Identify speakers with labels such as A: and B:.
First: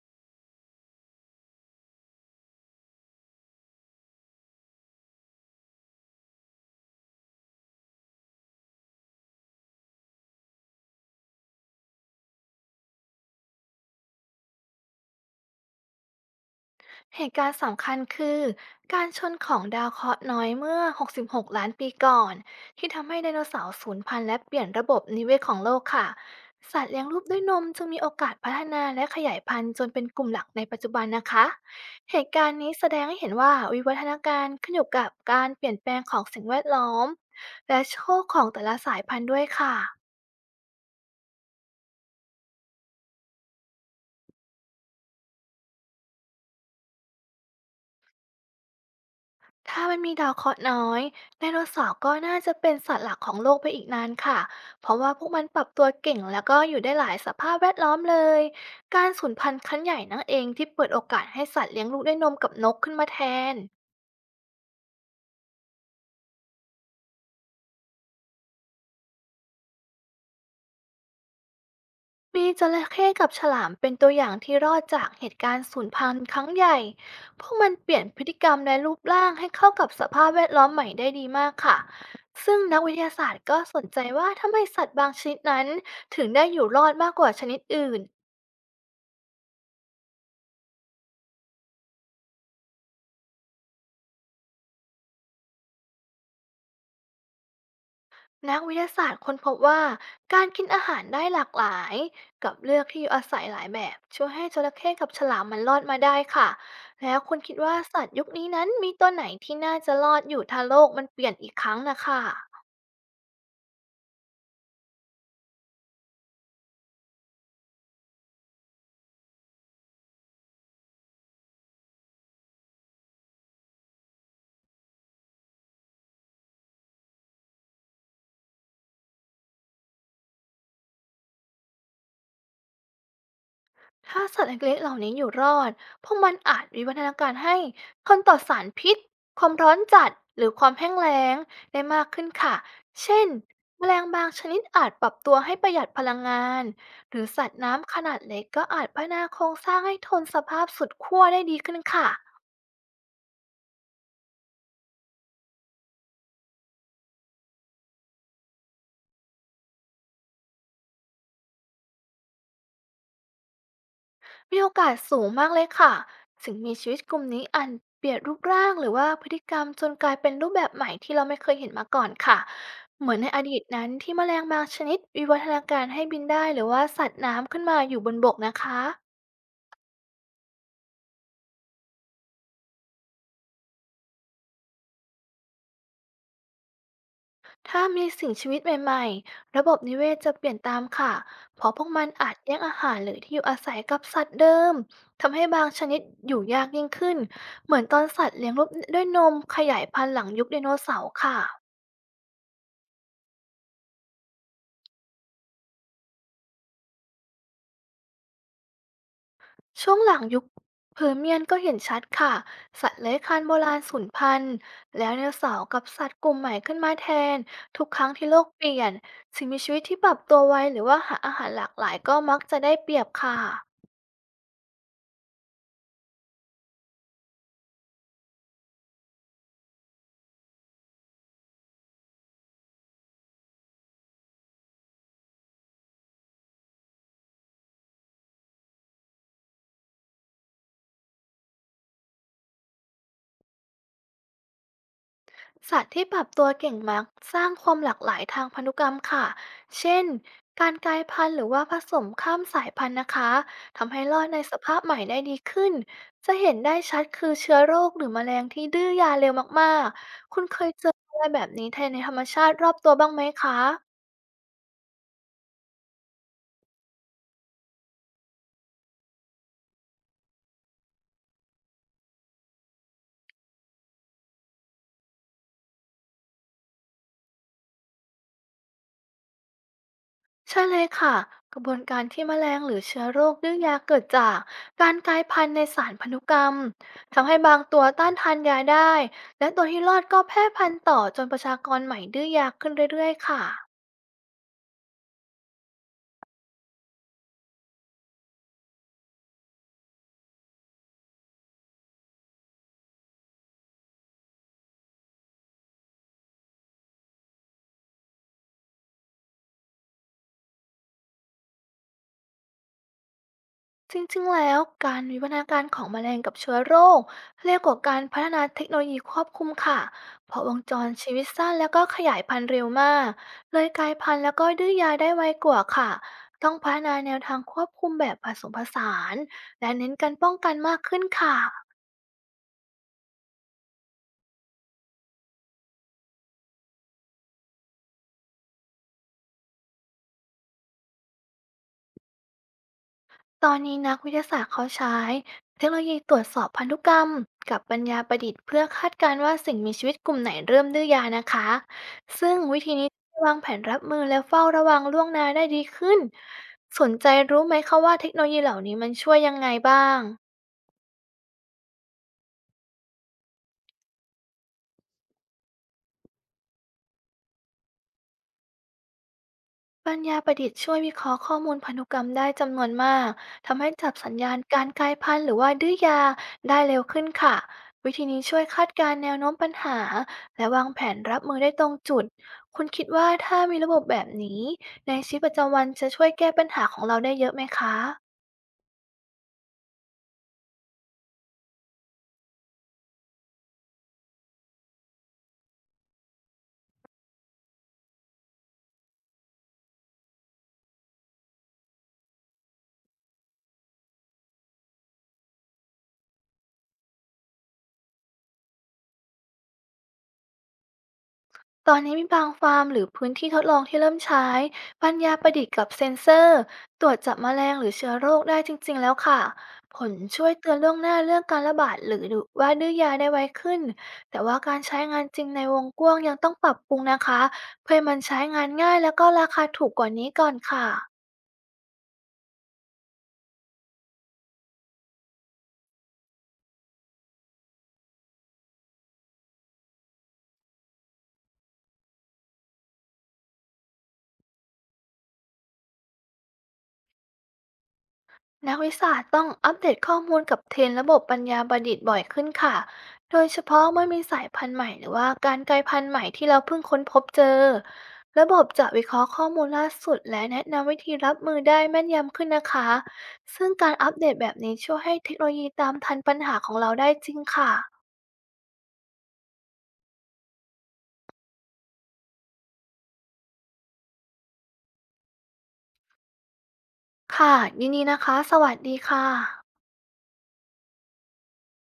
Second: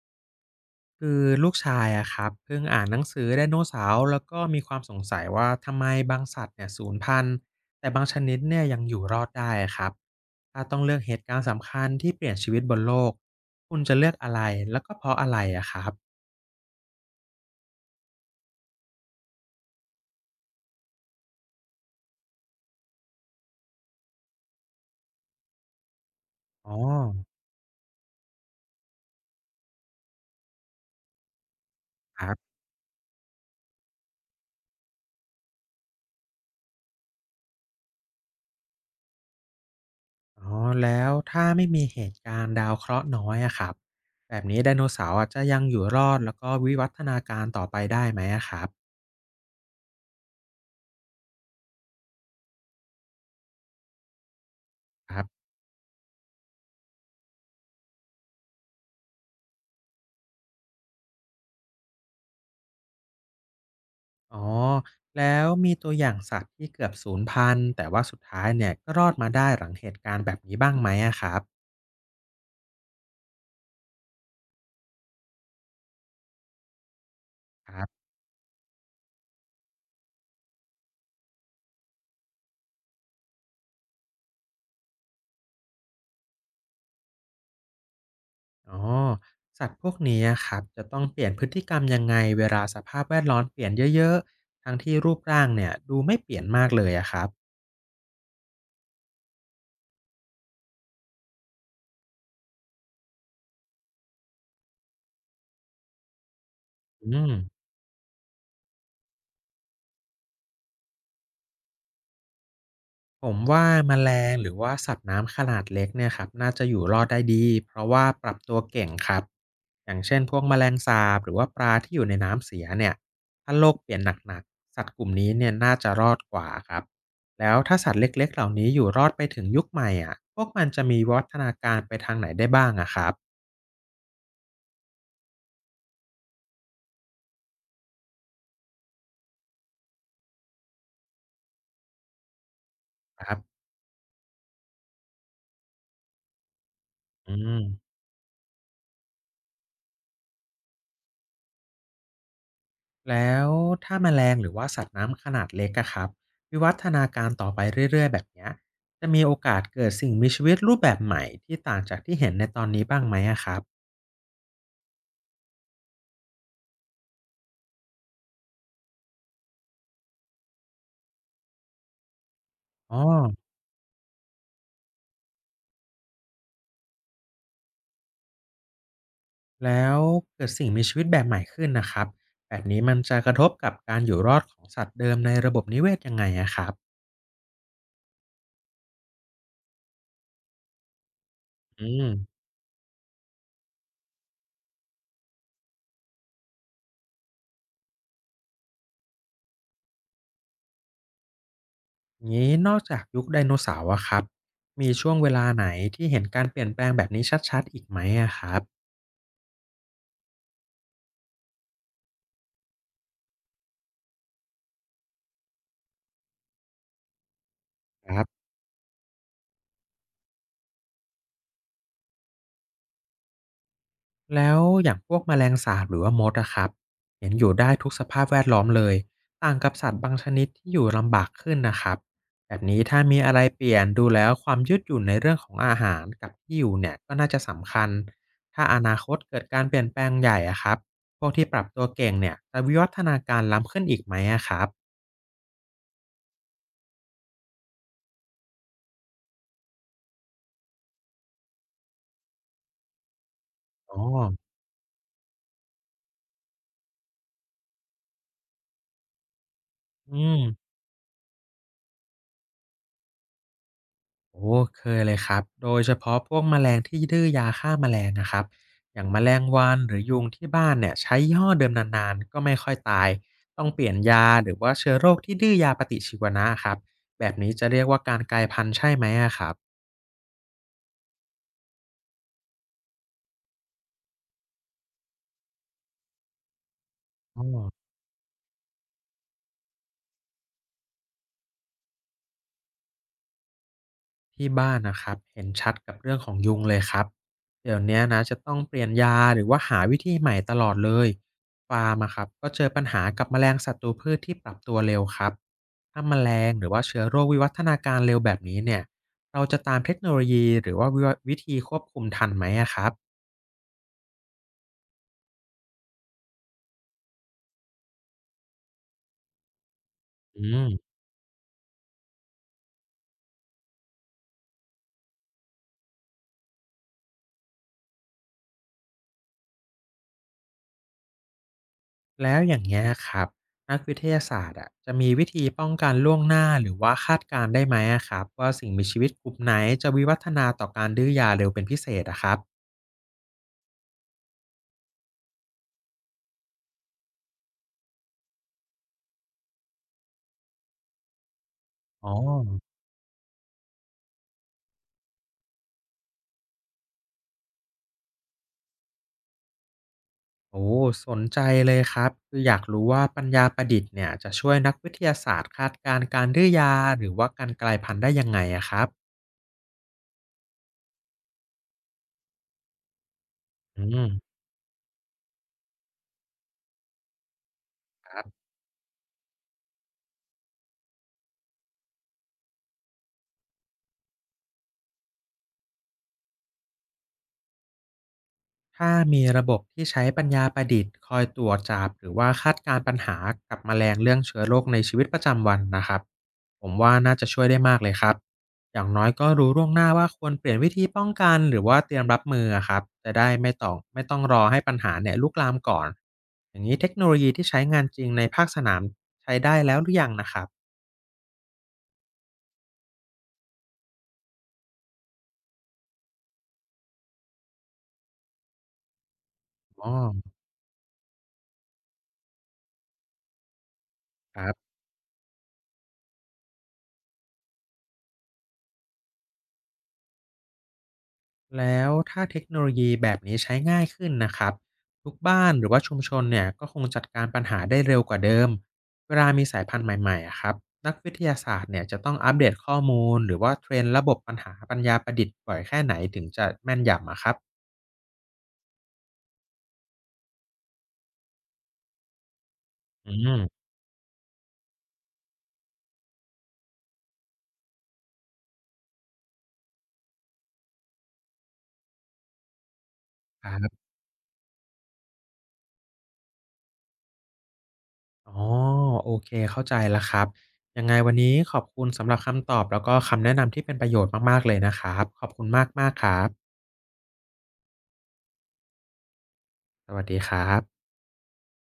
A: คือลูกชายอะครับเพิ่งอ่านหนังสือไดโนเสาร์แล้วก็มีความสงสัยว่าทำไมบางสัตว์เนี่ยสูญพันธุ์แต่บางชนิดเนี่ยยังอยู่รอดได้อะครับถ้าต้องเลือกเหตุการณ์สำคัญที่เปลี่ยนชีวิตบนโลกคุณจะเลือกอะไรแล้วก็เพราะอะไรอะครับ
B: เหตุการณ์สำคัญคือการชนของดาวเคราะห์น้อยเมื่อ66ล้านปีก่อนที่ทำให้ไดโนเสาร์สูญพันธุ์และเปลี่ยนระบบนิเวศของโลกค่ะ
A: อ๋อ
B: สัตว์เลี้ยงลูกด้วยนมจึงมีโอกาสพัฒนาและขยายพันธุ์จนเป็นกลุ่มหลักในปัจจุบันนะคะเห
A: ค
B: ตุ
A: รั
B: การ
A: บ
B: ณ์นี้แสดงให้เห็นว่าวิวัฒนาการขึ้นอยู่กับการเปลี่ยนแปลงของสิ่งแวดล้อมและโชคของแต่ละสายพันธุ์ด้วยค่ะ
A: อ๋อแล้วถ้าไม่มีเหตุการณ์ดาวเคราะห์น้อยอะครับแบบนี้ไดโนเสาร์อะจะยังอยู่รอดแล้วก็วิวัฒนาการต่อไปได้ไหมอะครับ
B: ถ้ามันมีดาวเคราะห์น้อยไดโนเสาร์ก็น่าจะเป็นสัตว์หลักของโลกไปอีกนานค่ะ เพราะว่า
A: ค
B: พ
A: รั
B: วกมั
A: บ
B: นปรับตัวเก่งแล้วก็อยู่ได้หลายสภาพแวดล้อมเลย การสูญพันธุ์ครั้งใหญ่นั่นเองที่เปิดโอกาสให้สัตว์เลี้ยงลูกด้วยนมกับนกขึ้นมาแทน
A: อ๋อแล้วมีตัวอย่างสัตว์ที่เกือบสูญพันธุ์แต่ว่าสุดท้ายเนี่ยก็รอดมาได้หลังเหตุการณ์แบบนี้บ้างไหมอะครับ
B: มีจระเข้กับฉลามเป็นตัวอย่างที่รอดจากเหตุการณ์สูญพันธุ์ครั้งใหญ่พวกมัน
A: ครั
B: เปลี่ย
A: บ
B: นพฤติกรรมและรูปร่างให้เข้ากับสภาพแวดล้อมใหม่ได้ดีมากค่ะซึ่งนักวิทยาศาสตร์ก็สนใจว่าทำไมสัตว์บางชนิดนั้นถึงได้อยู่รอดมากกว่าชนิดอื่น
A: อ๋อสัตว์พวกนี้อะครับจะต้องเปลี่ยนพฤติกรรมยังไงเวลาสภาพแวดล้อมเปลี่ยนเยอะๆทั้งที่รูปร่างเนี่ยดูไม่เปลี่ยนมากเลยอะครับ
B: นักวิทยาศาสตร์ค้นพบว่าการกินอาหารได้หลากหลายกับเลือกที่อยู่อาศัยหลายแบบช่วยให้จระเข้กับฉลามมันรอดมาได้ค่ะ
A: อื
B: แล้ว
A: ม
B: คุณคิดว่าสัตว์ยุคนี้นั้นมีตัวไหนที่น่าจะรอดอยู่ถ้าโลกมันเปลี่ยนอีกครั้งนะคะ
A: ผมว่าแมลงหรือว่าสัตว์น้ำขนาดเล็กเนี่ยครับน่าจะอยู่รอดได้ดีเพราะว่าปรับตัวเก่งครับอย่างเช่นพวกแมลงสาบหรือว่าปลาที่อยู่ในน้ำเสียเนี่ยถ้าโลกเปลี่ยนหนักๆสัตว์กลุ่มนี้เนี่ยน่าจะรอดกว่าครับแล้วถ้าสัตว์เล็กๆเหล่านี้อยู่รอดไปถึงยุคใหม่อ่ะพวกมันจะมีวัฒนาการไปทางไหนได้บ้างอะครับ
B: ถ้าสัตว์เล็กๆเหล่านี้อยู่รอด พวกมันอาจวิวัฒนาการให้ทนต่อสารพิษ ความร้อนจัด หรือความแห้งแล้งได้มากขึ้นค่ะ เช่
A: ค
B: น
A: รับ
B: แมลงบางชนิดอาจปรับตัวให้ประหยัดพลังงาน หรือ
A: อื
B: สัตว์
A: ม
B: น้ำขนาดเล็กก็อาจพัฒนาโครงสร้างให้ทนสภาพสุดขั้วได้ดีขึ้นค่ะ
A: แล้วถ้าแมลงหรือว่าสัตว์น้ำขนาดเล็กอะครับวิวัฒนาการต่อไปเรื่อยๆแบบเนี้ยจะมีโอกาสเกิดสิ่งมีชีวิตรูปแบบใหม่ที่ต่างจากที่เห็นในตอนนี้บ้างไหมอะครับ
B: มีโอกาสสูงมากเลยค่ะสิ่งมีชีวิตกลุ่มนี้อาจเปลี่ยนรูปร่างหรือว่าพฤติกรรมจนกลายเป็นรูปแบบใหม่ที่เราไม่เคยเห็นมาก่อนค่ะ
A: อ๋อ
B: เหมือนในอดีตนั้นที่แมลงบางชนิดวิวัฒนาการให้บินได้หรือว่าสัตว์น้ำขึ้นมาอยู่บนบกนะคะ
A: แล้วเกิดสิ่งมีชีวิตแบบใหม่ขึ้นนะครับแบบนี้มันจะกระทบกับการอยู่รอดของสัตว์เดิมในระบบนิเวศยังไงอะครับ
B: ถ้ามีสิ่งชีวิตใหม่ๆระบบนิเวศจะเปลี่ยนตามค่ะเพราะพว
A: อื
B: กมัน
A: ม
B: อาจแย่งอาหารหรือที่อยู่อาศัยกับสัตว์เดิมทำให้บางชนิดอยู่ยากยิ่งขึ้นเหมือนตอนสัตว์เลี้ยงลูกด้วยนมขยายพันธุ์หลังยุคไดโนเสาร์ค่ะ
A: งี้นอกจากยุคไดโนเสาร์อะครับมีช่วงเวลาไหนที่เห็นการเปลี่ยนแปลงแบบนี้ชัดๆอีกไหมอะครับ
B: ช่วงหลังยุคเพอร์เมียนก็เห็นชัดค่ะ สัตว์เลื้อยคลานโบราณสูญพันธุ์แล้วไดโนเสาร์กับสัตว์กลุ่มใหม่ขึ้นมาแทน ทุกครั้ง
A: ครั
B: ที่โล
A: บ
B: กเปลี่ยนสิ่งมีชีวิตที่ปรับตัวไวหรือว่าหาอาหารหลากหลายก็มักจะได้เปรียบค่ะ
A: แล้วอย่างพวกแมลงสาบหรือว่ามดอะครับเห็นอยู่ได้ทุกสภาพแวดล้อมเลยต่างกับสัตว์บางชนิดที่อยู่ลำบากขึ้นนะครับแบบนี้ถ้ามีอะไรเปลี่ยนดูแล้วความยืดหยุ่นในเรื่องของอาหารกับที่อยู่เนี่ยก็น่าจะสำคัญถ้าอนาคตเกิดการเปลี่ยนแปลงใหญ่อะครับพวกที่ปรับตัวเก่งเนี่ยจะวิวัฒนาการล้ำขึ้นอีกไหมอะครับ
B: สัตว์ที่ปรับตัวเก่งมักสร้างความหลากหลายทางพันธุกรรมค่ะ เช่น การกลายพันธุ์หรือว่าผสมข้ามสายพันธุ์นะคะ ทำ
A: อ๋
B: ให้
A: อ
B: รอดในสภาพใหม่ได้ดีขึ้น จะเห็นได้ชัดคือเชื้อโรคหรือแมลงที่ดื้อยาเร็วมาก
A: อื
B: ๆ คุ
A: ม
B: ณเคยเจออะไรแบบนี้ในธรรมชาติรอบตัวบ้างไหมคะ
A: โอ้เคยเลยครับโดยเฉพาะพวกแมลงที่ดื้อยาฆ่าแมลงนะครับอย่างแมลงวันหรือยุงที่บ้านเนี่ยใช้ยี่ห้อเดิมนานๆก็ไม่ค่อยตายต้องเปลี่ยนยาหรือว่าเชื้อโรคที่ดื้อยาปฏิชีวนะครับแบบนี้จะเรียกว่าการกลายพันธุ์ใช่ไหมอะครับ
B: ใช่เลยค่ะกระบวนการที่แมลงหรือเชื้อโรคดื้อยาเกิดจากการกลายพันธุ์ในสารพันธุกรรมทำให้บาง
A: อ
B: ตัว
A: อ
B: ต้านทานยาได้และตัวที่รอดก็แพร่พันธุ์ต่อจนประชากรใหม่ดื้อยาขึ้นเรื่อยๆค่ะ
A: ที่บ้านนะครับเห็นชัดกับเรื่องของยุงเลยครับเดี๋ยวเนี้ยนะจะต้องเปลี่ยนยาหรือว่าหาวิธีใหม่ตลอดเลยฟาร์มอะครับก็เจอปัญหากับแมลงศัตรูพืชที่ปรับตัวเร็วครับถ้าแมลงหรือว่าเชื้อโรควิวัฒนาการเร็วแบบนี้เนี่ยเราจะตามเทคโนโลยีหรือว่าวิธีควบคุมทันไหมอะครับ
B: จริงๆแล้วการวิวัฒนาการของแมลงกับเชื้อโรคเรียกว่าการพัฒนาเทคโนโลยีควบคุมค่ะเพ
A: อื
B: ราะวงจร
A: ม
B: ชีวิตสั้นแล้วก็ขยายพันธุ์เร็วมากเลยกลายพันธุ์แล้วก็ดื้อยาได้ไวกว่าค่ะต้องพัฒนาแนวทางควบคุมแบบผสมผสานและเน้นการป้องกันมากขึ้นค่ะ
A: แล้วอย่างเงี้ยครับนักวิทยาศาสตร์อะจะมีวิธีป้องกันล่วงหน้าหรือว่าคาดการณ์ได้ไหมอะครับว่าสิ่งมีชีวิตกลุ่มไหนจะวิวัฒนาต่อการดื้อยาเร็วเป็นพิเศษอะครับ
B: ตอนนี้นักวิทยาศาสตร์เขาใช้เทคโนโลยีตรวจสอบพันธุกรรมกับปัญญาประดิษฐ์เพื่อคาดการณ์ว่าสิ่งมีชีวิตกลุ่มไหนเริ่มดื้อยานะคะ
A: อ๋อ
B: ซึ่งวิธีนี้ช่วยวางแผนรับมือและเฝ้าระวังล่วงหน้าได้ดีขึ้น สนใจรู้ไหมคะว่าเทคโนโลยีเหล่านี้มันช่วยยังไงบ้าง
A: โอ้สนใจเลยครับ คืออยากรู้ว่าปัญญาประดิษฐ์เนี่ยจะช่วยนักวิทยาศาสตร์คาดการณ์การดื้อยาหรือว่าการกลายพันธุ์ได้ยังไงอะครับ
B: ปัญญาประดิษฐ์ช่วยวิเคราะห์ข้อมูลพันธุกรรมได้จำนวนมากทำให้
A: อื
B: จับสั
A: ม
B: ญญาณการกลายพันธุ์หรือว่าดื้อยาได้เร็วขึ้นค่ะวิธี
A: ค
B: นี้
A: รับ
B: ช่วยคาดการณ์แนวโน้มปัญหาและวางแผนรับมือได้ตรงจุดคุณคิดว่าถ้ามีระบบแบบนี้ในชีวิตประจำวันจะช่วยแก้ปัญหาของเราได้เยอะไหมคะ
A: ถ้ามีระบบที่ใช้ปัญญาประดิษฐ์คอยตรวจจับหรือว่าคาดการณ์ปัญหากับแมลงเรื่องเชื้อโรคในชีวิตประจำวันนะครับผมว่าน่าจะช่วยได้มากเลยครับอย่างน้อยก็รู้ล่วงหน้าว่าควรเปลี่ยนวิธีป้องกันหรือว่าเตรียมรับมืออะครับจะได้ไม่ต้องรอให้ปัญหาเนี่ยลุกลามก่อนอย่างนี้เทคโนโลยีที่ใช้งานจริงในภาคสนามใช้ได้แล้วหรือยังนะครับ
B: ตอนนี้มีบางฟาร์มหรือพื้นที่ทดลองที่เริ่มใช้ปัญญาประดิษฐ์กับเซ็นเซอร์ตรวจจับแมลงหรือเชื้อโรคได้จริงๆแล้วค่ะผ
A: อ๋
B: ลช่วย
A: อ
B: เตือนล่วงหน้าเรื่องการระบาดหรือว่าดื้อยาได้ไวขึ้นแต่ว่า
A: ครั
B: การ
A: บ
B: ใช้งานจริงในวงกว้างยังต้องปรับปรุงนะคะเพื่อให้มันใช้งานง่ายแล้วก็ราคาถูกกว่านี้ก่อนค่ะ
A: แล้วถ้าเทคโนโลยีแบบนี้ใช้ง่ายขึ้นนะครับทุกบ้านหรือว่าชุมชนเนี่ยก็คงจัดการปัญหาได้เร็วกว่าเดิมเวลามีสายพันธุ์ใหม่ๆอะครับนักวิทยาศาสตร์เนี่ยจะต้องอัปเดตข้อมูลหรือว่าเทรนระบบปัญหาปัญญาประดิษฐ์บ่อยแค่ไหนถึงจะแม่นยำอะครับ
B: นักวิชาการต้องอัปเดตข้อมูลกับเทรนด์ระบบปัญญาประดิษฐ์บ่อยขึ้นค่ะ
A: อื
B: โดยเฉ
A: ม
B: พาะเมื่อมีสายพันธุ์ใหม่หรือว่าการกลายพันธุ์ใหม่ที่เราเพิ่งค้นพบเจอ ระบบจะวิเคราะห์ข้อมูลล่าสุดและแนะนำวิธีรับมือได้แม่นยำขึ้นนะคะซึ่
A: ค
B: งกา
A: รั
B: รอั
A: บ
B: ปเดตแบบนี้ช่วยให้เทคโนโลยีตามทันปัญหาของเราได้จริงค่ะ
A: อ๋อโอเคเข้าใจแล้วครับยังไงวันนี้ขอบคุณสำหรับคำตอบแล้วก็คำแนะนำที่เป็นประโยชน์มากๆเลยนะครับขอบคุณมากๆครับ
B: ค่ะยินดีนะคะสวัสดีค่ะ
A: สวัสดีครับ